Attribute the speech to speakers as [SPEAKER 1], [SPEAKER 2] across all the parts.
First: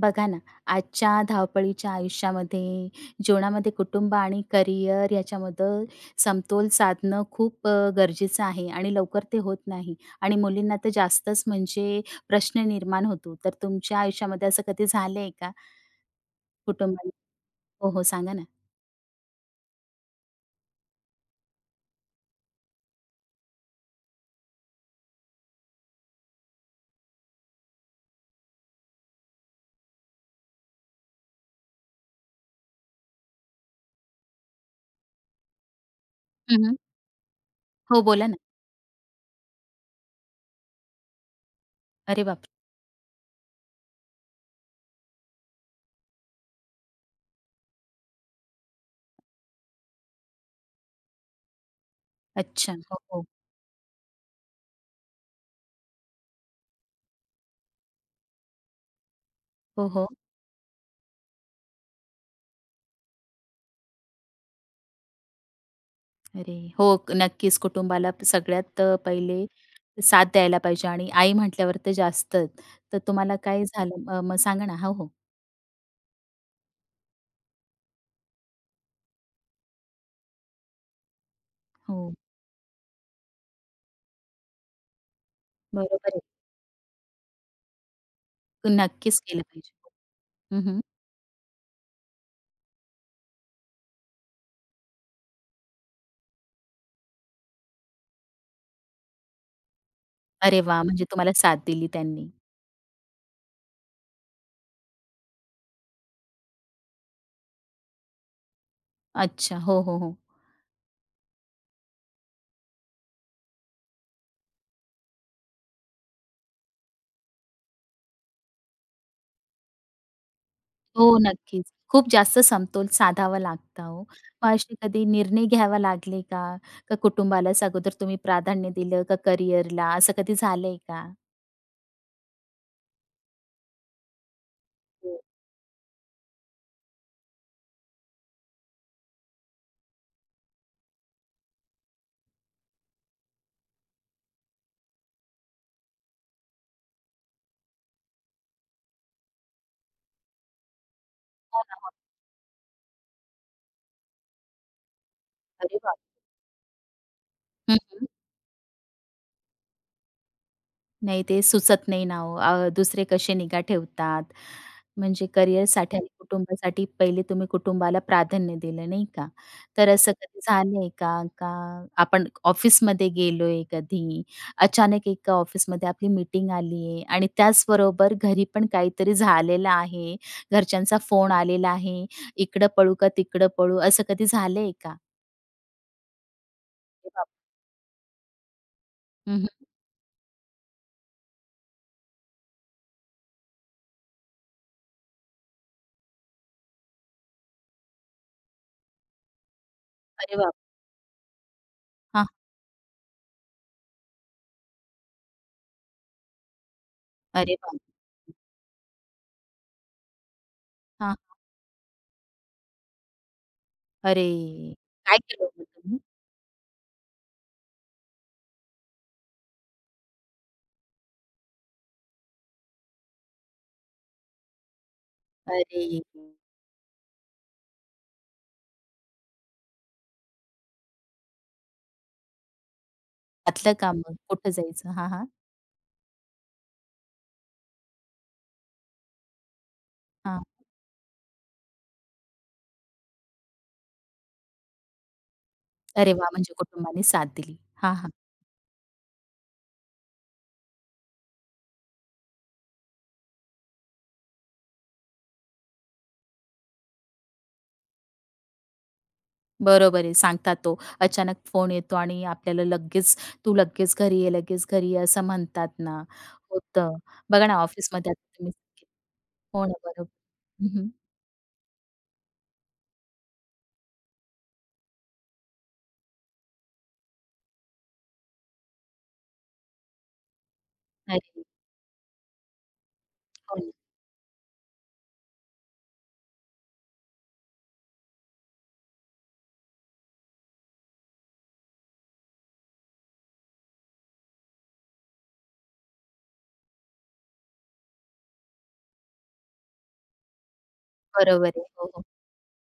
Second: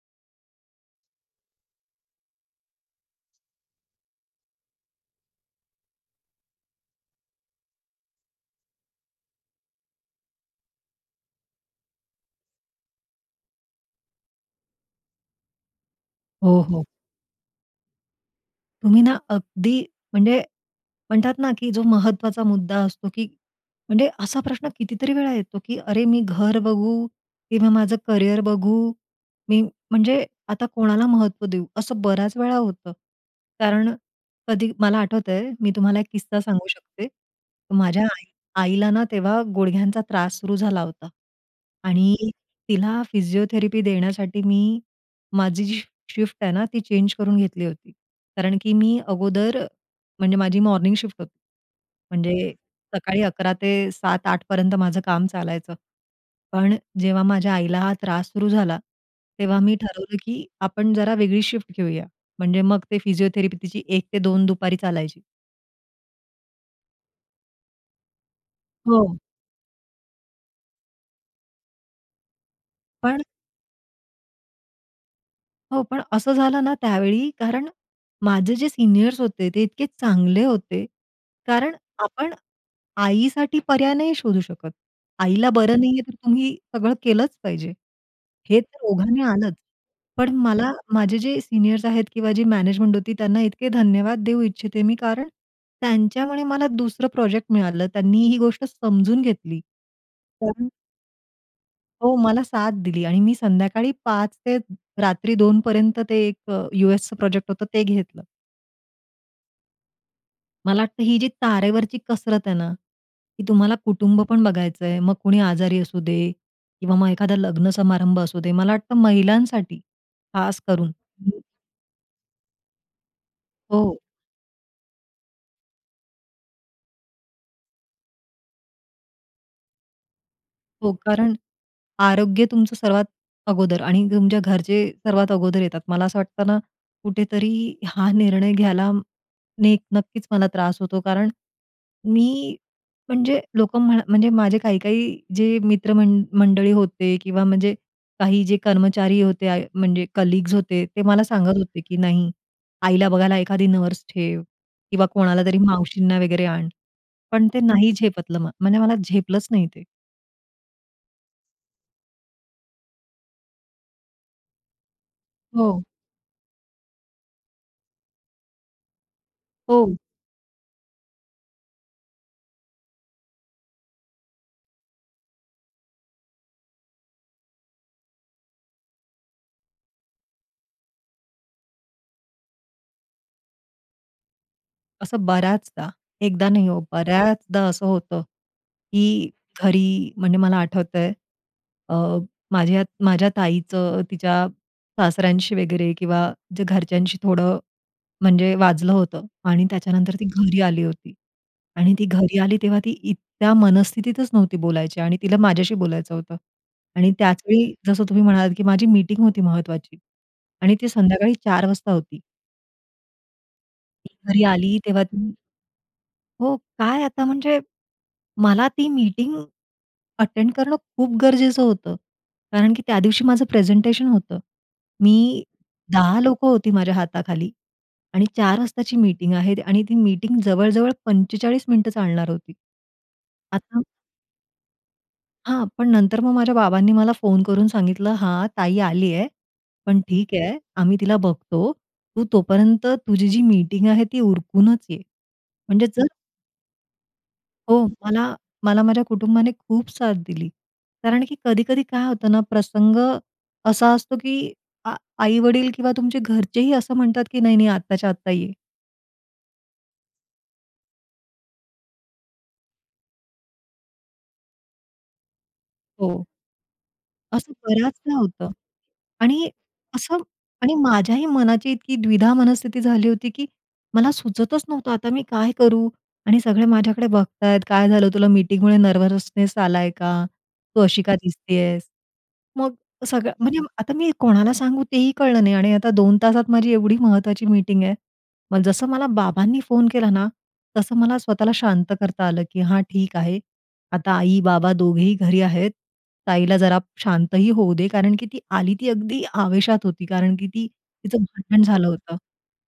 [SPEAKER 1] बघा ना, आजच्या धावपळीच्या आयुष्यामध्ये, जीवनामध्ये, कुटुंब आणि करिअर याच्यामध्ये समतोल साधणं खूप अ, गरजेचं आहे आणि लवकर ते होत नाही आणि मुलींना तर जास्तच, म्हणजे प्रश्न निर्माण होतो. तर तुमच्या आयुष्यामध्ये असं कधी झालंय का?
[SPEAKER 2] हो, हो.
[SPEAKER 1] कुटुंबाला हो, हो, सांगा ना?
[SPEAKER 2] तुम्ही ना, अगदी म्हणजे म्हणतात ना, की जो महत्त्वाचा मुद्दा असतो, की म्हणजे असा प्रश्न कितीतरी वेळा येतो, की "अरे, मी घर बघू की माझं करियर बघू? मी म्हणजे आता कोणाला महत्त्व देऊ?" असं बऱ्याच वेळा होतं. कारण कधी मला आठवतंय, मी तुम्हाला एक किस्सा
[SPEAKER 1] हं,
[SPEAKER 2] सांगू
[SPEAKER 1] हं.
[SPEAKER 2] शकते.
[SPEAKER 1] हो,
[SPEAKER 2] माझ्या आई
[SPEAKER 1] बोला ना?
[SPEAKER 2] आईला ना, तेव्हा गुडघ्यांचा त्रास सुरू झाला होता आणि
[SPEAKER 1] अरे बापरे!
[SPEAKER 2] तिला फिजिओथेरपी देण्यासाठी मी माझी जी शी शिफ्ट आहे ना, ती चेंज करून घेतली होती. कारण की मी अगोदर, म्हणजे माझी मॉर्निंग शिफ्ट होती, म्हणजे
[SPEAKER 1] अच्छा! हो,
[SPEAKER 2] सकाळी
[SPEAKER 1] हो.
[SPEAKER 2] 11 ते 7-8 पर्यंत माझं काम चालायचं. पण जेव्हा माझ्या आईला हा त्रास सुरू झाला, तेव्हा मी
[SPEAKER 1] हो, हो.
[SPEAKER 2] ठरवलं, की आपण जरा वेगळी शिफ्ट घेऊया. म्हणजे मग ते फिजिओथेरपी तिची 1-2 दुपारी चालायची.
[SPEAKER 1] अरे! हो, नक्कीच कुटुंबाला तर सगळ्यात अ,
[SPEAKER 2] हो.
[SPEAKER 1] पहिले साथ द्यायला पाहिजे आणि आई म्हटल्यावर तर जास्तच. तर
[SPEAKER 2] पण
[SPEAKER 1] तुम्हाला काय झालं अ, मग सांग ना? हो, हो.
[SPEAKER 2] हो, पण असं झालं ना त्यावेळी, कारण माझे जे सीनियर्स होते, ते इतके चांगले होते. कारण
[SPEAKER 1] हो.
[SPEAKER 2] आपण आईसाठी पर्याय नाही शोधू शकत. आईला बरं नाही आहे
[SPEAKER 1] बरोबर
[SPEAKER 2] तर
[SPEAKER 1] आहे.
[SPEAKER 2] तुम्ही सगळं केलंच पाहिजे. हे तर
[SPEAKER 1] नक्कीच
[SPEAKER 2] ओघाने
[SPEAKER 1] केलं
[SPEAKER 2] आलंच.
[SPEAKER 1] पाहिजे.
[SPEAKER 2] पण
[SPEAKER 1] हं,
[SPEAKER 2] मला,
[SPEAKER 1] हं.
[SPEAKER 2] माझे जे सीनियर्स आहेत किंवा जी मॅनेजमेंट होती त्यांना इतके धन्यवाद देऊ इच्छिते मी, कारण त्यांच्यामुळे मला दुसरं प्रोजेक्ट मिळालं. त्यांनी ही गोष्ट समजून घेतली.
[SPEAKER 1] अरे
[SPEAKER 2] कारण
[SPEAKER 1] वाह! म्हणजे तुम्हाला साथ दिली
[SPEAKER 2] हो,
[SPEAKER 1] त्यांनी.
[SPEAKER 2] मला साथ दिली, आणि मी संध्याकाळी 5 ते रात्री 2 पर्यंत ते एक अ, यूएसच प्रोजेक्ट होतं ते घेतलं.
[SPEAKER 1] अच्छा. हो, हो, हो.
[SPEAKER 2] मला वाटतं ही जी तारेवरची कसरत आहे ना, की तुम्हाला कुटुंब पण बघायचंय, मग कुणी आजारी असू दे, किंवा मग एखादा लग्न समारंभ असू दे. मला वाटतं महिलांसाठी खास करून
[SPEAKER 1] हो, नक्कीच. खूप जास्त समतोल साधावा लागतो
[SPEAKER 2] हो.
[SPEAKER 1] हो. मग असे कधी निर्णय घ्यावा लागले का? का कुटुंबालाच अगोदर तुम्ही प्राधान्य दिलं, का करियरला, असं कधी झालंय
[SPEAKER 2] हो.
[SPEAKER 1] का?
[SPEAKER 2] कारण आरोग्य तुमचं सर्वात अगोदर आणि तुमच्या घरचे
[SPEAKER 1] हो.
[SPEAKER 2] सर्वात अगोदर येतात. मला असं वाटतं ना, कुठेतरी हा निर्णय घ्यायला नेक नक्कीच मला त्रास होतो. कारण मी म्हणजे लोकं म्हणा म्हणजे माझे काही-काही जे मित्रमंड मंडळी होते किंवा म्हणजे काही जे कर्मचारी होते, म्हणजे आय म्हणजे कलीग्स होते ते मला सांगत
[SPEAKER 1] हो ना,
[SPEAKER 2] होते
[SPEAKER 1] मग?
[SPEAKER 2] की, "नाही, आईला बघायला एखादी नर्स ठेव किंवा कोणाला तरी
[SPEAKER 1] अरे बाप!
[SPEAKER 2] मावशींना वगैरे आण." पण ते
[SPEAKER 1] हं,
[SPEAKER 2] नाही
[SPEAKER 1] हं.
[SPEAKER 2] झेपतलं म्हणजे मला झेपलंच नाही ते.
[SPEAKER 1] नाही, ते सुचत नाही ना, हो, अ, दुसरे कसे निगा ठेवतात, म्हणजे
[SPEAKER 2] हो.
[SPEAKER 1] करिअरसाठी आणि कुटुंबासाठी? पहिले तुम्ही कुटुंबाला प्राधान्य दिलं, नाही का? तर
[SPEAKER 2] हो.
[SPEAKER 1] असं कधी झालं आहे का? का आपण ऑफिसमध्ये गेलो आहे, कधी अचानक एका ऑफिसमध्ये आपली मीटिंग आलीये, आणि त्याचबरोबर घरी पण काहीतरी झालेलं आहे, घरच्यांचा फोन आलेला आहे. इकडं पळू का, तिकडं पळू, असं कधी झालं आहे का?
[SPEAKER 2] असं बऱ्याचदा, एकदा नाही हो,
[SPEAKER 1] अरे बाप.
[SPEAKER 2] बऱ्याचदा असं होतं, की
[SPEAKER 1] हं, हं.
[SPEAKER 2] घरी, म्हणजे मला आठवतंय अ, माझ्या माझ्या ताईचं, तिच्या सासऱ्यांशी वगैरे किंवा जे घरच्यांशी थोडं, म्हणजे वाजलं होतं. आणि त्याच्यानंतर ती
[SPEAKER 1] अरे बाप.
[SPEAKER 2] घरी आली होती. आणि ती
[SPEAKER 1] हां.
[SPEAKER 2] घरी आली तेव्हा, ती इतक्या मनस्थितीतच नव्हती बोलायच्या, आणि तिला माझ्याशी बोलायचं होतं. आणि
[SPEAKER 1] अरे
[SPEAKER 2] त्याचवेळी,
[SPEAKER 1] बाप.
[SPEAKER 2] जसं तुम्ही म्हणालात, की माझी मीटिंग होती महत्त्वाची, आणि ती
[SPEAKER 1] हां.
[SPEAKER 2] संध्याकाळी 4 वाजता होती. घरी
[SPEAKER 1] अरे,
[SPEAKER 2] आली तेव्हा
[SPEAKER 1] काय
[SPEAKER 2] ती
[SPEAKER 1] केलं मग तुम्ही?
[SPEAKER 2] हो, काय, आता म्हणजे मला ती मीटिंग अटेंड करणं खूप गरजेचं होतं, कारण की त्यादिवशी माझं प्रेझेंटेशन होतं. मी
[SPEAKER 1] अरेरे.
[SPEAKER 2] 10 लोकं होती माझ्या हाताखाली, आणि 4 वाजताची मीटिंग आहे, आणि ती मीटिंग जवळ-जवळ 45 मिनिटं चालणार होती.
[SPEAKER 1] आतलं
[SPEAKER 2] आता
[SPEAKER 1] काम मग कुठं जायचं, हां, हां.
[SPEAKER 2] हां, पण नंतर मग माझ्या बाबांनी मला फोन करून सांगितलं, "हां, ताई आली आहे, पण ठीक
[SPEAKER 1] हां.
[SPEAKER 2] आहे, आम्ही तिला बघतो. तू तोपर्यंत तुझी जी मीटिंग आहे, ती उरकूनच ये," म्हणजे जर
[SPEAKER 1] अरे, वा! म्हणजे कुटुंबाने साथ दिली.
[SPEAKER 2] हो,
[SPEAKER 1] हां, हां.
[SPEAKER 2] मला मला माझ्या कुटुंबाने खूप साथ दिली, कारण की कधी-कधी काय होतं ना, प्रसंग असा असतो, की आ आई-वडील किंवा तुमचे घरचेही असं म्हणतात, की नाही-नाही, आत्ताच्या-आत्ता ये.
[SPEAKER 1] बरोबर आहे. सांगतात तो अचानक फोन येतो आणि आपल्याला लगेच तू लगेच घरी ये, लगेच घरी ये असं म्हणतात ना,
[SPEAKER 2] हो.
[SPEAKER 1] होतं. बघा
[SPEAKER 2] असं
[SPEAKER 1] ना, ऑफिसमध्ये
[SPEAKER 2] बऱ्याचदा
[SPEAKER 1] आता
[SPEAKER 2] होतं
[SPEAKER 1] तुम्ही
[SPEAKER 2] आणि
[SPEAKER 1] हो ना बरोबर,
[SPEAKER 2] असं
[SPEAKER 1] हं,
[SPEAKER 2] आणि
[SPEAKER 1] हं.
[SPEAKER 2] माझ्याही मनाची इतकी द्विधा मनस्थिती झाली होती, की मला सुचतचं नव्हतं आता मी काय करू. आणि सगळे माझ्याकडे बघतायत. काय झालं तुला? मीटिंगमुळे नर्वसनेस आलाय का? तू अशी का
[SPEAKER 1] अरे.
[SPEAKER 2] दिसतीयेस? मग सगळं म्हणजे
[SPEAKER 1] हो.
[SPEAKER 2] आता मी कोणाला सांगू तेही कळलं नाही. आणि आता 2 तासात माझी एवढी महत्त्वाची मीटिंग आहे. मग जसं मला बाबांनी फोन केला ना, तसं मला स्वतःला शांत करता आलं. की हां ठीक आहे. आता आई-बाबा दोघेही घरी आहेत. ताईला जरा शांतही होऊ दे, कारण की ती आली ती अगदी आवेशात होती, कारण की ती तिचं
[SPEAKER 1] बरोबर आहे.
[SPEAKER 2] भांडण झालं
[SPEAKER 1] हो, हो.
[SPEAKER 2] होतं.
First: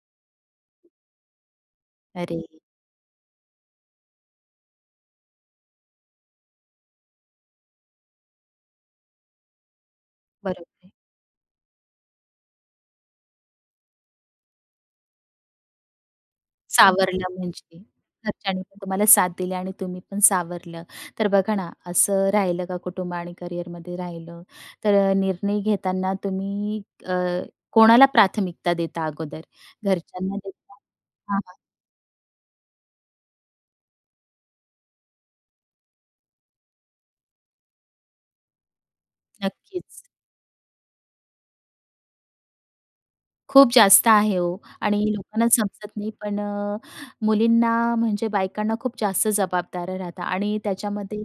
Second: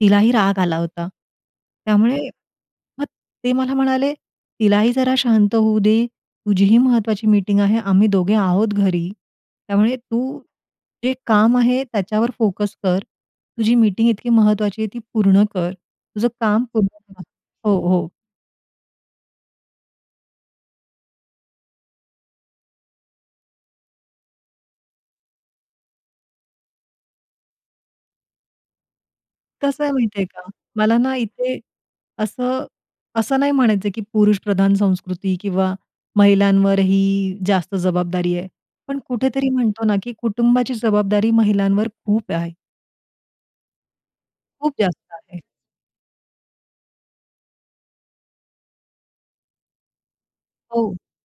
[SPEAKER 2] तिलाही राग आला होता. त्यामुळे
[SPEAKER 1] अरे!
[SPEAKER 2] मग ते मला म्हणाले, तिला ही जरा शांत होऊ दे. तुझीही महत्त्वाची मीटिंग आहे. आम्ही दोघे आहोत घरी. त्यामुळे तू
[SPEAKER 1] बरोबर आहे.
[SPEAKER 2] जे काम आहे त्याच्यावर फोकस कर. तुझी मीटिंग इतकी महत्त्वाची आहे ती पूर्ण कर, तुझं काम पूर्ण
[SPEAKER 1] सावरलं
[SPEAKER 2] हो,
[SPEAKER 1] म्हणजे.
[SPEAKER 2] हो.
[SPEAKER 1] घरच्यांनीपण तुम्हाला साथ दिली आणि तुम्हीपण सावरलं. तर बघा ना, असं राहिलं का कुटुंब आणि करियरमध्ये राहिलं. तर निर्णय घेताना तुम्ही अ, कोणाला प्राथमिकता देता अगोदर?
[SPEAKER 2] कसं आहे माहिती आहे
[SPEAKER 1] घरच्यांना
[SPEAKER 2] का,
[SPEAKER 1] देता
[SPEAKER 2] मला ना
[SPEAKER 1] की कामाला?
[SPEAKER 2] इथे असं, असं नाही म्हणायचं की पुरुष प्रधान संस्कृती किंवा महिलांवरही जास्त जबाबदारी आहे. पण कुठेतरी
[SPEAKER 1] नक्कीच.
[SPEAKER 2] म्हणतो ना की कुटुंबाची जबाबदारी महिलांवर खूप आहे.
[SPEAKER 1] खूप जास्त आहे हो
[SPEAKER 2] खूप
[SPEAKER 1] आणि
[SPEAKER 2] जास्त आहे.
[SPEAKER 1] लोकांना समजत नाही पण अ, मुलींना म्हणजे बायकांना खूप जास्त जबाबदाऱ्या राहतात आणि
[SPEAKER 2] हो.
[SPEAKER 1] त्याच्यामध्ये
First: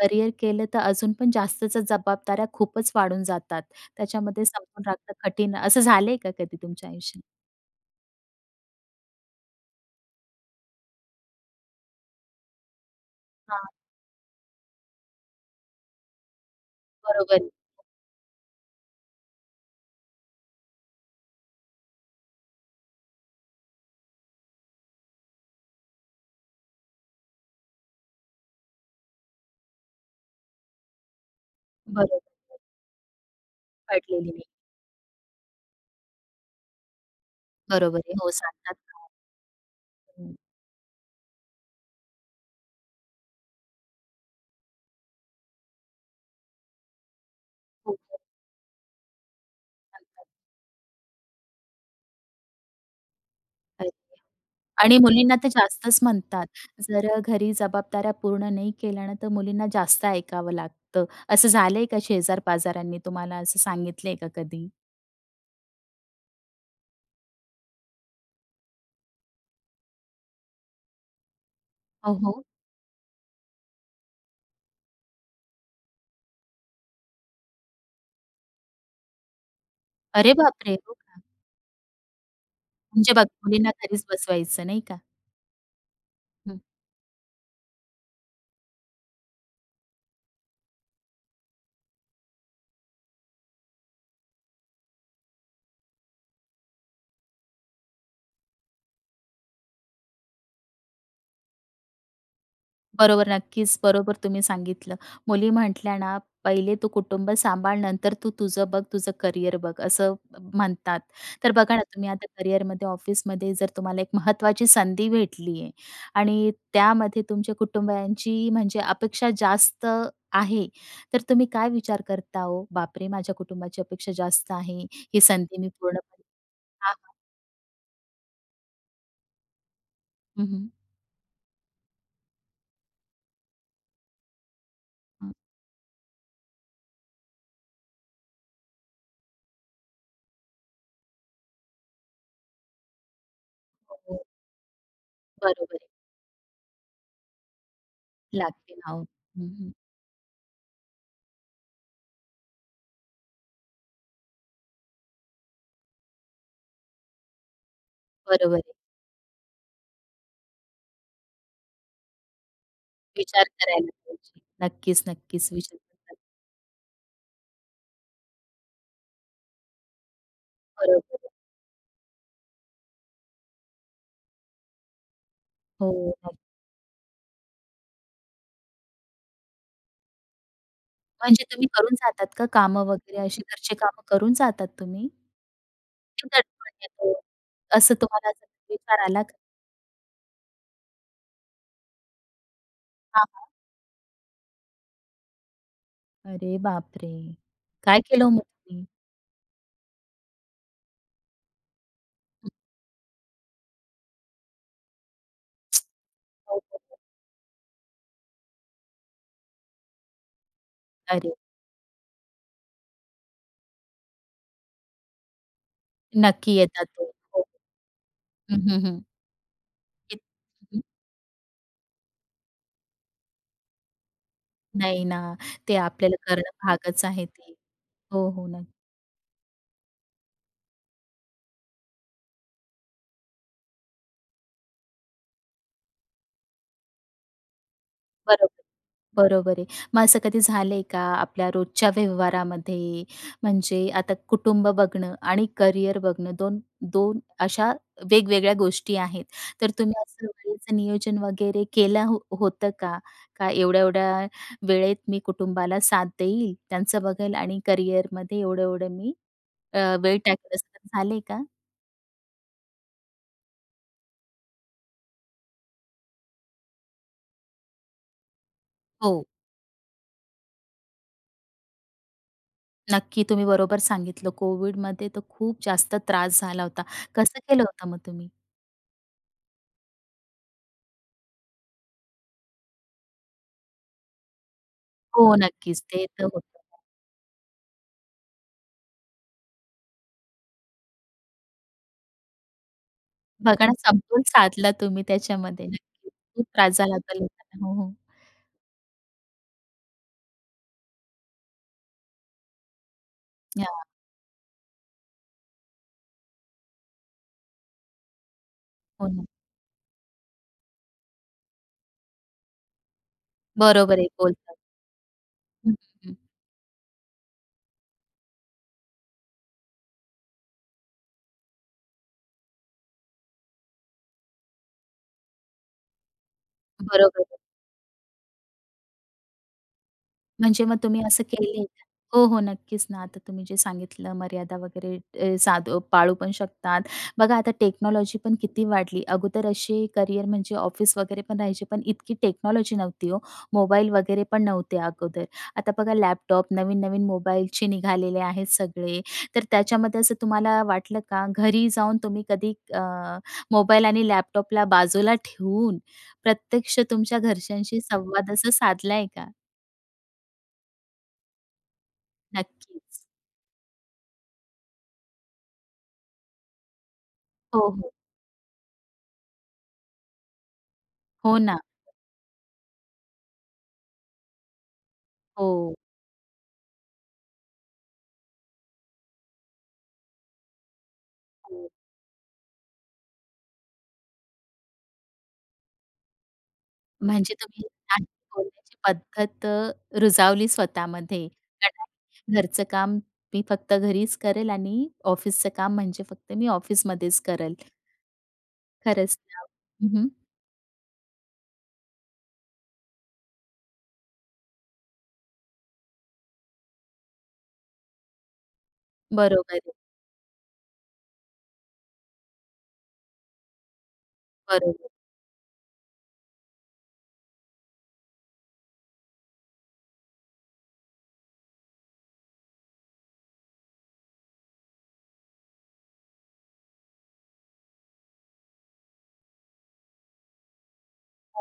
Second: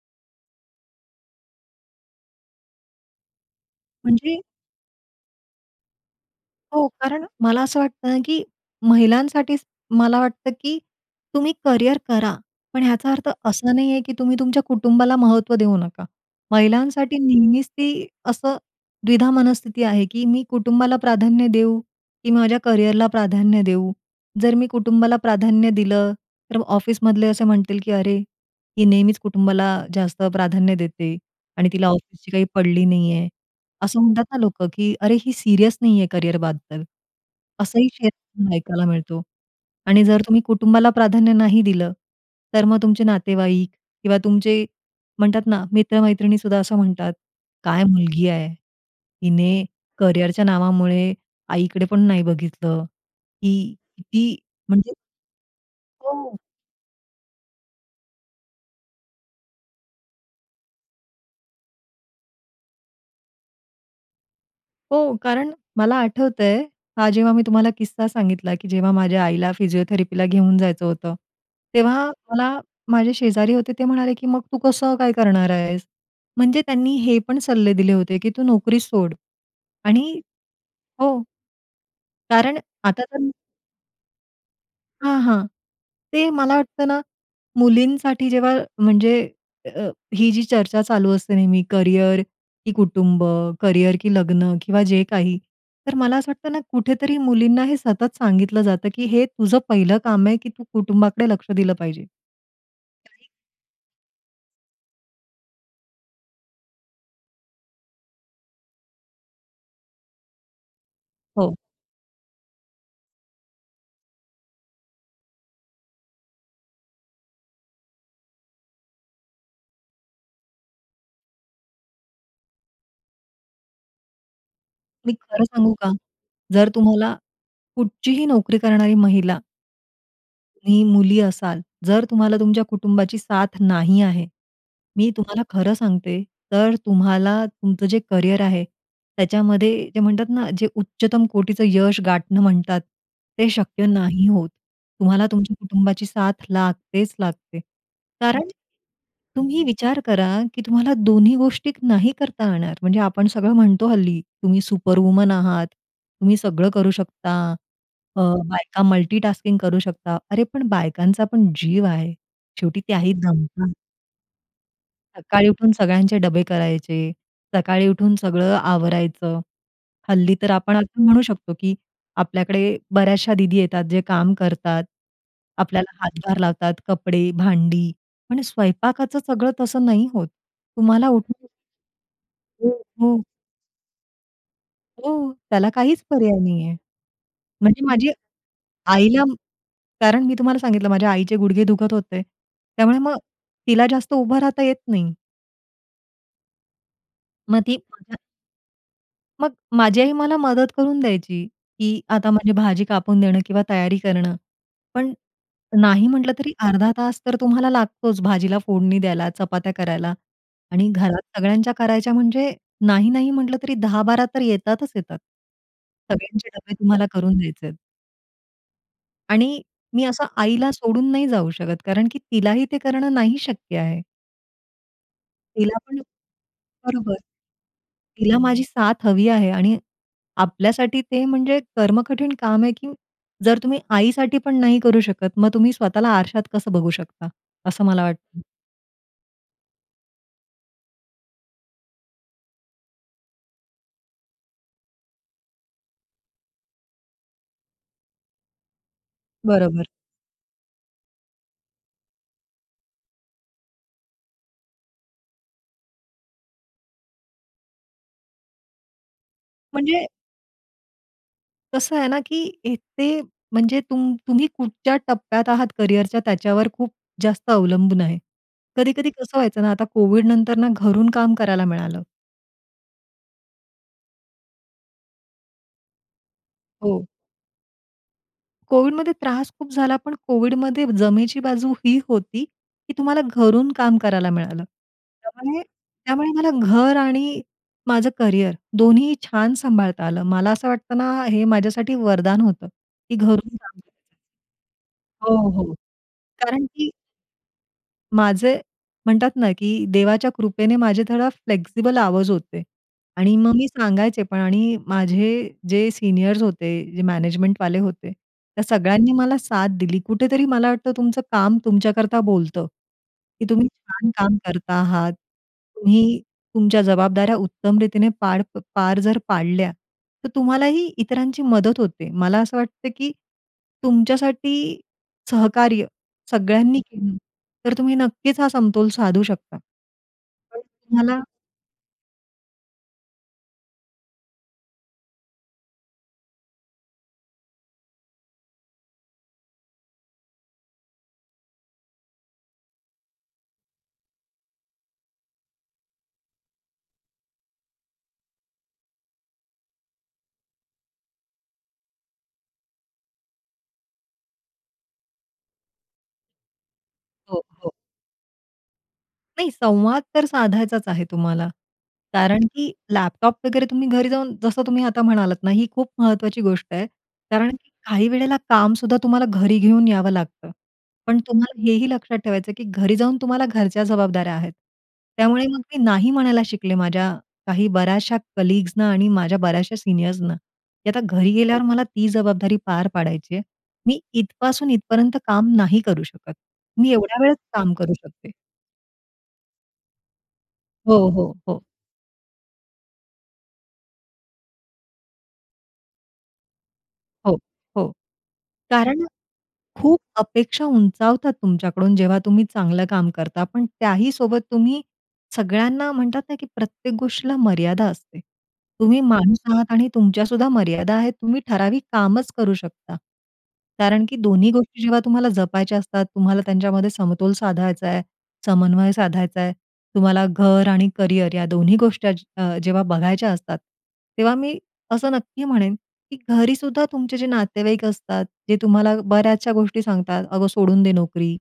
[SPEAKER 1] करिअर केलं तर अजून पण जास्तच जबाबदाऱ्या खूपच वाढून जातात.
[SPEAKER 2] म्हणजे?
[SPEAKER 1] त्याच्यामध्ये समजून राहतं कठीण असं झालंय का कधी
[SPEAKER 2] हो
[SPEAKER 1] तुमच्या आयुष्यात?
[SPEAKER 2] कारण मला असं वाटतं ना की महिलांसाठीच मला वाटतं की तुम्ही करिअर करा. पण ह्याचा अर्थ
[SPEAKER 1] हां.
[SPEAKER 2] असा नाही आहे की तुम्ही तुमच्या कुटुंबाला महत्त्व देऊ नका. महिलांसाठी
[SPEAKER 1] बरोबर आहे.
[SPEAKER 2] नेहमीच ती असं द्विधा मनस्थिती आहे की "मी कुटुंबाला प्राधान्य देऊ की माझ्या करिअरला प्राधान्य देऊ?" जर मी कुटुंबाला प्राधान्य दिलं तर ऑफिसमधले असे म्हणतील की "अरे, ती नेहमीच कुटुंबाला जास्त प्राधान्य देते आणि तिला
[SPEAKER 1] बरोबर.
[SPEAKER 2] ऑफिसची काही पडली नाही आहे." असं
[SPEAKER 1] पडलेली
[SPEAKER 2] म्हणतात ना
[SPEAKER 1] नाही.
[SPEAKER 2] लोकं की "अरे ही सीरियस नाही आहे करियरबद्दल" असंही
[SPEAKER 1] बरोबर आहे. हो
[SPEAKER 2] शेयर
[SPEAKER 1] सांगतात
[SPEAKER 2] ऐकायला
[SPEAKER 1] ना.
[SPEAKER 2] मिळतो आणि जर तुम्ही कुटुंबाला प्राधान्य नाही दिलं, तर मग तुमचे नातेवाईक किंवा तुमचे म्हणतात ना मित्र-मैत्रिणीसुद्धा असं म्हणतात, "काय
[SPEAKER 1] खूपच.
[SPEAKER 2] मुलगी आहे? हिने
[SPEAKER 1] असतात.
[SPEAKER 2] करियरच्या नावामुळे आईकडे पण नाही बघितलं ही
[SPEAKER 1] अच्छा
[SPEAKER 2] किती म्हणजे"
[SPEAKER 1] आणि मुलींना तर जास्तच
[SPEAKER 2] हो.
[SPEAKER 1] म्हणतात जर घरी जबाबदाऱ्या पूर्ण नाही केल्या ना तर मुलींना जास्त ऐकावं लागतं. असं झालंय का शेजार-पाजारांनी तुम्हाला असं सांगितलंय का कधी?
[SPEAKER 2] हो. कारण मला आठवतंय हा जेव्हा मी तुम्हाला किस्सा सांगितला की जेव्हा माझ्या आईला फिजिओथेरपीला घेऊन जायचं होतं. तेव्हा
[SPEAKER 1] हो, हो.
[SPEAKER 2] मला माझे शेजारी होते ते म्हणाले की "मग तू कसं काय करणार आहेस?" म्हणजे त्यांनी हे पण सल्ले दिले होते की "तू नोकरी सोड आणि"
[SPEAKER 1] अरे बाप रे! हो का?
[SPEAKER 2] हो. कारण आता
[SPEAKER 1] म्हणजे बघ,
[SPEAKER 2] तर
[SPEAKER 1] मुलींना घरीच बसवायचं नाही का?
[SPEAKER 2] हां, हां. ते मला
[SPEAKER 1] हं.
[SPEAKER 2] वाटतं ना मुलींसाठी जेव्हा म्हणजे अ, ही जी चर्चा चालू असते नेहमी करियर की कुटुंब, करिअर की लग्न किंवा जे काही. तर मला असं वाटतं ना कुठेतरी मुलींना हे सतत सांगितलं जातं की हे तुझं पहिलं काम आहे की "तू कुटुंबाकडे लक्ष दिलं पाहिजे." [unintelligible]
[SPEAKER 1] बरोबर नक्कीच बरोबर तुम्ही सांगितलं. मुली म्हटल्या ना "पहिले तू कुटुंब सांभाळ नंतर तू तुझं बघ तुझं करियर बघ" असं म्ह म्हणतात. तर
[SPEAKER 2] हो.
[SPEAKER 1] बघा ना तुम्ही आता करिअरमध्ये ऑफिसमध्ये जर तुम्हाला एक महत्त्वाची संधी भेटली आहे आणि त्यामध्ये तुमच्या कुटुंबांची म्हणजे अपेक्षा जास्त आहे, तर तुम्ही काय विचार करता ओ? बापरे! माझ्या कुटुंबाची अपेक्षा जास्त आहे
[SPEAKER 2] मी
[SPEAKER 1] ही
[SPEAKER 2] खरं
[SPEAKER 1] संधी मी
[SPEAKER 2] सांगू का?
[SPEAKER 1] पूर्णपणे
[SPEAKER 2] जर
[SPEAKER 1] हां, हां.
[SPEAKER 2] तुम्हाला कुठचीही नोकरी करणारी महिला
[SPEAKER 1] हं, हं.
[SPEAKER 2] तुम्ही मुली असाल, जर तुम्हाला तुमच्या कुटुंबाची साथ नाही आहे, मी
[SPEAKER 1] हं.
[SPEAKER 2] तुम्हाला खरं सांगते, तर तुम्हाला तुमचं जे करियर आहे, त्याच्यामध्ये ते म्हणतात ना, जे उच्चतम कोटीचं यश गाठणं म्हणतात, ते शक्य
[SPEAKER 1] हो.
[SPEAKER 2] नाही होत. तुम्हाला तुमच्या
[SPEAKER 1] बरोबर आहे.
[SPEAKER 2] कुटुंबाची साथ लागतेच लागते. कारण,
[SPEAKER 1] लागतील आहो. हं,
[SPEAKER 2] तुम्ही
[SPEAKER 1] हं.
[SPEAKER 2] विचार करा, की तुम्हाला दोन्ही गोष्टी नाही करता येणार. म्हणजे आपण सगळं म्हणतो हल्ली, तुम्ही सुपरवुमन आहात, तुम्ही सगळं करू शकता, अ,
[SPEAKER 1] बरोबर आहे.
[SPEAKER 2] बायका मल्टीटास्किंग करू शकता. अरे, पण बायकांचा पण जीव आहे. शेवटी त्याही
[SPEAKER 1] विचार
[SPEAKER 2] दमतात.
[SPEAKER 1] करायला पाहिजे. नक्कीच,
[SPEAKER 2] सकाळी
[SPEAKER 1] नक्कीच.
[SPEAKER 2] उठून
[SPEAKER 1] विचार
[SPEAKER 2] सगळ्यांचे डबे करायचे, सकाळी उठून सगळं आवरायचं. हल्ली तर आपण असं
[SPEAKER 1] बरोबर
[SPEAKER 2] म्हणू
[SPEAKER 1] आहे.
[SPEAKER 2] शकतो, की आपल्याकडे बऱ्याचशा दीदी येतात, जे काम करतात,
[SPEAKER 1] हो.
[SPEAKER 2] आपल्याला
[SPEAKER 1] [unintelligible]
[SPEAKER 2] हातभार लावतात. कपडे, भांडी आणि स्वयंपाकाचं सगळं तसं नाही होत. तुम्हाला
[SPEAKER 1] म्हणजे
[SPEAKER 2] उठून
[SPEAKER 1] तुम्ही करून जातात का
[SPEAKER 2] हो,
[SPEAKER 1] कामं वगैरे,
[SPEAKER 2] हं.
[SPEAKER 1] अशी घरची कामं करून जातात तुम्ही?
[SPEAKER 2] हो. त्याला काहीच पर्याय
[SPEAKER 1] [unintelligible]
[SPEAKER 2] नाही आहे.
[SPEAKER 1] म्हणजे तो
[SPEAKER 2] म्हणजे
[SPEAKER 1] असं,
[SPEAKER 2] माझ्या
[SPEAKER 1] तुम्हाला जर विचार आला
[SPEAKER 2] आईला
[SPEAKER 1] का?
[SPEAKER 2] कारण मी तुम्हाला सांगितलं, माझ्या आईचे गुडघे दुखत होते. त्यामुळे मग
[SPEAKER 1] हां, हां.
[SPEAKER 2] तिला जास्त उभं राहता येत नाही.
[SPEAKER 1] अरे बापरे!
[SPEAKER 2] मग ती
[SPEAKER 1] काय
[SPEAKER 2] मग अ
[SPEAKER 1] केलं हो मग तुम्ही?
[SPEAKER 2] मग माझी आई मला मदत करून द्यायची की आता माझी भाजी कापून देणं किंवा तयारी करणं. पण नाही म्हटलं तरी
[SPEAKER 1] हो, हो,
[SPEAKER 2] अर्धा
[SPEAKER 1] हो.
[SPEAKER 2] तास तर तुम्हाला लागतोच भाजीला फोडणी द्यायला, चपात्या करायला आणि घरात
[SPEAKER 1] अरे!
[SPEAKER 2] सगळ्यांच्या करायच्या म्हणजे, नाही नाही म्हटलं, तरी 10-12 तर येतातच येतात. सगळ्यांचे
[SPEAKER 1] नक्की
[SPEAKER 2] डब्बे
[SPEAKER 1] येतात
[SPEAKER 2] तुम्हाला
[SPEAKER 1] आहे.
[SPEAKER 2] करून
[SPEAKER 1] हो.
[SPEAKER 2] द्यायचे आहेत.
[SPEAKER 1] हं, हं. हं.
[SPEAKER 2] आणि मी असं आईला
[SPEAKER 1] हं.
[SPEAKER 2] सोडून नाही जाऊ शकत. कारण की तिलाही ते करणं नाही शक्य आहे.
[SPEAKER 1] नाही ना, ते
[SPEAKER 2] तिला पण
[SPEAKER 1] आपल्याला करणं भागच
[SPEAKER 2] बरोबर.
[SPEAKER 1] आहे ते. हो.
[SPEAKER 2] तिला
[SPEAKER 1] हो
[SPEAKER 2] माझी
[SPEAKER 1] ना.
[SPEAKER 2] साथ हवी आहे आणि आपल्यासाठी ते म्हणजे कर्म-कठीण काम आहे की जर तुम्ही आईसाठी पण नाही करू शकत, मग तुम्ही स्वतःला आरशात कसं बघू शकता? असं मला वाटतं.
[SPEAKER 1] बरोबर, बरोबर आहे. मग असं कधी झालंय का आपल्या रोजच्या व्यवहारामध्ये म्हणजे आता कुटुंब बघणं आणि करियर बघणं दोन दोन अशा वेगवेगळ्या गोष्टी आहेत. तर
[SPEAKER 2] बरोबर.
[SPEAKER 1] तुम्ही असं वेळेचं नियोजन वगैरे केलं हो होतं का? का एवढ्या-एवढ्या वेळेत मी कुटुंबाला साथ देईल, त्यांचं बघेल आणि करिअरमध्ये एवढं, एवढं मी अ,
[SPEAKER 2] म्हणजे
[SPEAKER 1] वेळ टाकते असं झाले का?
[SPEAKER 2] कसं आहे ना की इथे, म्हणजे तुम तुम्ही कुठच्या टप्प्यात आहात करियरच्या त्याच्यावर खूप जास्त अवलंबून आहे. कधी-कधी
[SPEAKER 1] हो.
[SPEAKER 2] कसं व्हायचं ना, आता कोविड नंतर ना घरून काम करायला मिळालं.
[SPEAKER 1] नक्की, तुम्ही बरोबर सांगितलं. कोविडमध्ये तर खूप जास्त त्रास झाला होता.
[SPEAKER 2] हो.
[SPEAKER 1] कसं केलं होतं मग तुम्ही?
[SPEAKER 2] कोविडमध्ये त्रास खूप झाला, पण कोविडमध्ये जमेची बाजू ही होती, की तुम्हाला घरून काम करायला मिळालं.
[SPEAKER 1] हो,
[SPEAKER 2] त्यामुळे
[SPEAKER 1] नक्कीच. ते तर
[SPEAKER 2] त्यामुळे मला
[SPEAKER 1] होतं.
[SPEAKER 2] घर आणि माझं करियर दोन्ही छान सांभाळता आलं. मला असं वाटतं ना, हे माझ्यासाठी वरदान होतं, की घरून
[SPEAKER 1] बघा ना,
[SPEAKER 2] काम करणं.
[SPEAKER 1] समतोल साधला तुम्ही
[SPEAKER 2] हो,
[SPEAKER 1] त्याच्यामध्ये.
[SPEAKER 2] हो.
[SPEAKER 1] नक्कीच खूप
[SPEAKER 2] कारण
[SPEAKER 1] त्रास
[SPEAKER 2] की
[SPEAKER 1] झाला होता लोकांना. हो, हो.
[SPEAKER 2] माझे म्हणतात ना, की देवाच्या कृपेने माझे थोडा फ्लेक्सिबल आवर्स होते आणि मग मी
[SPEAKER 1] या.
[SPEAKER 2] सांगायचे पण. आणि माझे जे सीनियर्स होते, जे मॅनेजमेंटवाले होते, त्या
[SPEAKER 1] हो
[SPEAKER 2] सगळ्यांनी
[SPEAKER 1] ना.
[SPEAKER 2] मला साथ दिली. कुठेतरी मला वाटतं, तुमचं काम तुमच्याकरता बोलतं, की तुम्ही
[SPEAKER 1] बरोबर आहे,
[SPEAKER 2] छान काम
[SPEAKER 1] बोलतात.
[SPEAKER 2] करता आहात.
[SPEAKER 1] हं, हं, हं.
[SPEAKER 2] तुम्ही तुमच्या जबाबदाऱ्या उत्तमरीतीने पार पार जर पाडल्या, तर तुम्हालाही इतरांची मदत होते. मला असं वाटतं, की तुमच्यासाठी सहकार्य सगळ्यांनी केलं,
[SPEAKER 1] बरोबर आहे.
[SPEAKER 2] तर तुम्ही नक्कीच हा समतोल साधू शकता. पण
[SPEAKER 1] म्हणजे, मग तुम्ही
[SPEAKER 2] तुम्हाला
[SPEAKER 1] असं केलंय का? हो, हो, नक्कीच ना. आता तुम्ही जे सांगितलं मर्यादा वगैरे, अ, साधू पाळू पण शकतात. बघा आता टेक्नॉलॉजीपण किती वाढली. अगोदर असे करियर म्हणजे ऑफिस वगैरे पण राहायचे, पण इतकी टेक्नॉलॉजी नव्हती हो. मोबाईल वगैरे पण नव्हते अगोदर. आता बघा लॅपटॉप, नवीन-नवीन मोबाईलचे निघालेले आहेत सगळे, तर त्याच्यामध्ये असं तुम्हाला वाटलं का, घरी जाऊन तुम्ही कधी, अ, मोबाईल आणि लॅपटॉपला बाजूला ठेवून प्रत्यक्ष तुमच्या
[SPEAKER 2] हो, हो.
[SPEAKER 1] घरच्यांशी संवाद असा साधला आहे का?
[SPEAKER 2] नाही, संवाद तर साधायचाच आहे तुम्हाला कारण, की
[SPEAKER 1] नक्कीच.
[SPEAKER 2] लॅपटॉप वगैरे तुम्ही घरी जाऊन जसं तुम्ही आता म्हणालात ना, ही खूप महत्त्वाची गोष्ट आहे. कारण
[SPEAKER 1] हो,
[SPEAKER 2] की
[SPEAKER 1] हो.
[SPEAKER 2] काही वेळेला कामसुद्धा तुम्हाला घरी घेऊन यावं लागतं. पण
[SPEAKER 1] हो
[SPEAKER 2] तुम्हाला
[SPEAKER 1] ना.
[SPEAKER 2] हेही लक्षात ठेवायचं आहे, की घरी जाऊन तुम्हाला घरच्या जबाबदाऱ्या आहेत. त्यामुळे मग
[SPEAKER 1] हो.
[SPEAKER 2] मी नाही म्हणायला शिकले माझ्या काही बऱ्याचशा कलीग्स ना आणि माझ्या बऱ्याचशा सीनियर्सना, की आता घरी गेल्यावर मला ती जबाबदारी पार पाडायची आहे. मी इथपासून इथपर्यंत काम नाही करू शकत. मी एवढ्या
[SPEAKER 1] म्हणजे
[SPEAKER 2] वेळेत
[SPEAKER 1] तुम्ही
[SPEAKER 2] काम करू
[SPEAKER 1] छान
[SPEAKER 2] शकते.
[SPEAKER 1] बोलण्याची पद्धत अ, रुजवली
[SPEAKER 2] हो,
[SPEAKER 1] स्वतःमध्ये.
[SPEAKER 2] हो, हो.
[SPEAKER 1] [unintelligible] घरचं काम मी फक्त घरीच करेल आणि ऑफिसचं काम म्हणजे फक्त मी ऑफिसमध्येच
[SPEAKER 2] हो,
[SPEAKER 1] करेल.
[SPEAKER 2] हो. कारण
[SPEAKER 1] खरंच [unintelligible] हं,
[SPEAKER 2] खूप
[SPEAKER 1] हं.
[SPEAKER 2] अपेक्षा उंचावतात तुमच्याकडून, जेव्हा तुम्ही चांगलं काम करता. पण त्याहीसोबत तुम्ही सगळ्यांना म्हणतात ना, की प्रत्येक गोष्टीला मर्यादा असते. तुम्ही माणूस
[SPEAKER 1] बरोबर आहे.
[SPEAKER 2] आहात आणि तुमच्यासुद्धा मर्यादा आहेत. तुम्ही ठराविक कामच करू शकता. कारण की दोन्ही
[SPEAKER 1] बरोबर.
[SPEAKER 2] गोष्टी जेव्हा तुम्हाला जपायच्या असतात, तुम्हाला त्यांच्यामध्ये समतोल साधायचा आहे, समन्वय साधायचा आहे, तुम्हाला घर आणि करियर या दोन्ही गोष्टी अचि अ, जेव्हा बघायच्या असतात, तेव्हा मी असं नक्की म्हणेन, की घरीसुद्धा तुमचे जे नातेवाईक असतात, जे तुम्हाला बऱ्याचशा गोष्टी सांगतात, "अगं सोडून दे नोकरी,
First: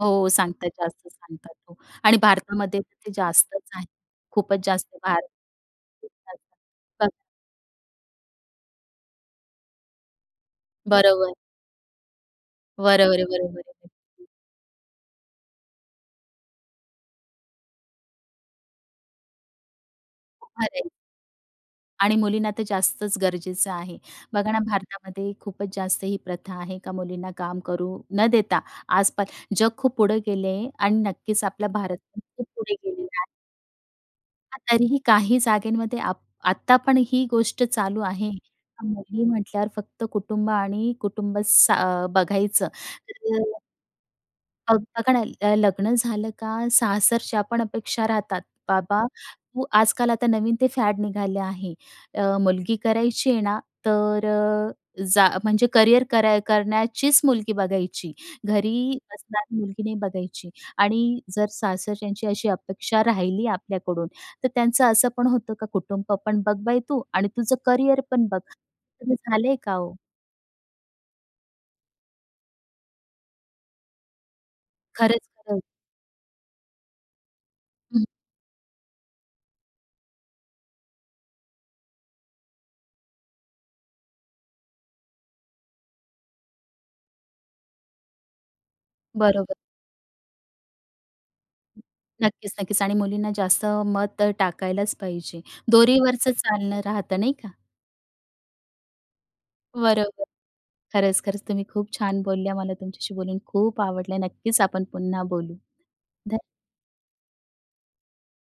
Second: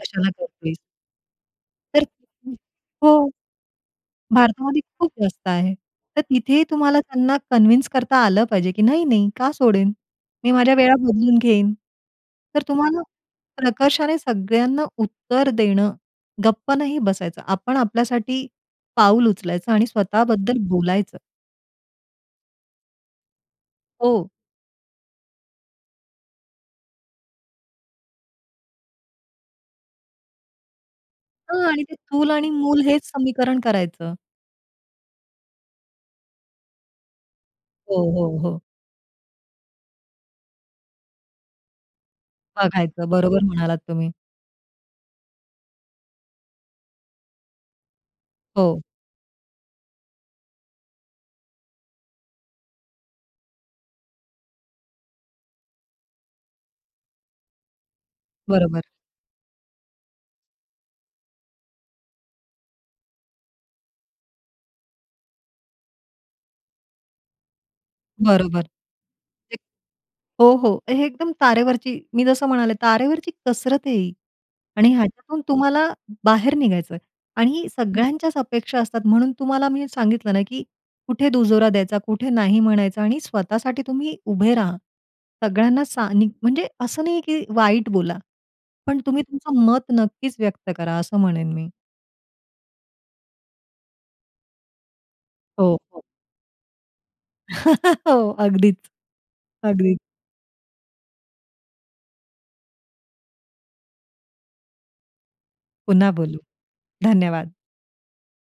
[SPEAKER 1] हो
[SPEAKER 2] कशाला
[SPEAKER 1] सांगतात
[SPEAKER 2] करतेस?"
[SPEAKER 1] जास्त सांगतात हो
[SPEAKER 2] तर
[SPEAKER 1] आणि
[SPEAKER 2] हं
[SPEAKER 1] भारतामध्ये तर ते
[SPEAKER 2] हो.
[SPEAKER 1] जास्तच आहे खूपच
[SPEAKER 2] भारतामध्ये
[SPEAKER 1] जास्त.
[SPEAKER 2] खूप
[SPEAKER 1] भारत
[SPEAKER 2] जास्त आहे. तर
[SPEAKER 1] देशात.
[SPEAKER 2] तिथेही तुम्हाला
[SPEAKER 1] बरं.
[SPEAKER 2] त्यांना कन्विन्स करता आलं पाहिजे, की नाही-नाही का सोडेन? मी माझ्या वेळा
[SPEAKER 1] बरोबर.
[SPEAKER 2] बदलून घेईन. तर तुम्हाला
[SPEAKER 1] बरोबर आहे, बरोबर आहे.
[SPEAKER 2] प्रकर्षाने सगळ्यांना उत्तर देणं, गप्प नाही बसायचं. आपण आपल्यासाठी पाऊल उचलायचं आणि
[SPEAKER 1] [unintelligible]
[SPEAKER 2] स्वतःबद्दल
[SPEAKER 1] अरे!
[SPEAKER 2] बोलायचं.
[SPEAKER 1] आणि मुलींना तर जास्तच गरजेचं आहे.
[SPEAKER 2] हो.
[SPEAKER 1] बघा ना, भारतामध्ये खूपच जास्त ही प्रथा आहे, का मुलींना काम करू न देता, आस-पास जग खूप पुढे गेले आहे आणि नक्कीचं
[SPEAKER 2] हां
[SPEAKER 1] आपला
[SPEAKER 2] आणि ते
[SPEAKER 1] भारत पण
[SPEAKER 2] चूल
[SPEAKER 1] खूप
[SPEAKER 2] आणि
[SPEAKER 1] पुढे
[SPEAKER 2] मूलं हेच
[SPEAKER 1] गेलेला आहे.
[SPEAKER 2] समीकरण करायचं.
[SPEAKER 1] तरीही काही जागेंमध्ये आप आत्ता पण ही गोष्ट
[SPEAKER 2] हो,
[SPEAKER 1] चालू आहे,
[SPEAKER 2] हो, हो.
[SPEAKER 1] का मुली म्हटल्यावर फक्त कुटुंब आणि कुटुंब सा अ, बघायचं
[SPEAKER 2] बघायचं. बरोबर
[SPEAKER 1] तर
[SPEAKER 2] म्हणालात तुम्ही.
[SPEAKER 1] मग बघा ना ल लग्न झालं का, सासरच्या पण अपेक्षा राहतात.
[SPEAKER 2] हो.
[SPEAKER 1] बाबा तू आजकाल आता नवीन ते फॅड निघाले आहे. अ, मुलगी करायची आहे ना, तर जा म्हणजे करियर कराय करण्याचीच मुलगी बघायची.
[SPEAKER 2] बरोबर.
[SPEAKER 1] घरी असणारी मुलगी नाही बघायची आणि जर सासरच्यांची अशी अपेक्षा राहिली आपल्याकडून, तर त्यांचं असं पण होतं का कुटुंब पण बघ बाई तू आणि तुझं करिअर पण बघ,
[SPEAKER 2] बरोबर.
[SPEAKER 1] तर असं झालंय का ओ?
[SPEAKER 2] हो, हो, हे एकदम तारेवरची मी जसं म्हणाले तारेवरची कसरत आहे ही. आणि
[SPEAKER 1] खरंच,
[SPEAKER 2] ह्याच्यातून
[SPEAKER 1] खरंच.
[SPEAKER 2] तुम्हाला बाहेर निघायचं आहे आणि
[SPEAKER 1] हं.
[SPEAKER 2] सगळ्यांच्याच अपेक्षा असतात म्हणून तुम्हाला मी सांगितलं ना, की कुठे दुजोरा द्यायचा, कुठे नाही म्हणायचं आणि स्वतःसाठी तुम्ही उभे राहा. सगळ्यांना सा नी म्हणजे असं नाहीये की वाईट बोला, पण तुम्ही
[SPEAKER 1] बरोबर.
[SPEAKER 2] तुमचं मत नक्कीच व्यक्त करा, असं म्हणेन मी.
[SPEAKER 1] नक्कीच, नक्कीच आणि मुलींना जास्त मत टाकायलाच पाहिजे,
[SPEAKER 2] हो, हो.
[SPEAKER 1] दोरीवरचं चालणं राहतं नाही का?
[SPEAKER 2] हो, अगदीच, अगदीच.
[SPEAKER 1] बरोबर. खरंच, खरंच तुम्ही खूप छान बोलल्या. मला तुमच्याशी बोलून खूप आवडलं. नक्कीच आपण पुन्हा बोलू,
[SPEAKER 2] पुन्हा बोलू,
[SPEAKER 1] ध
[SPEAKER 2] धन्यवाद!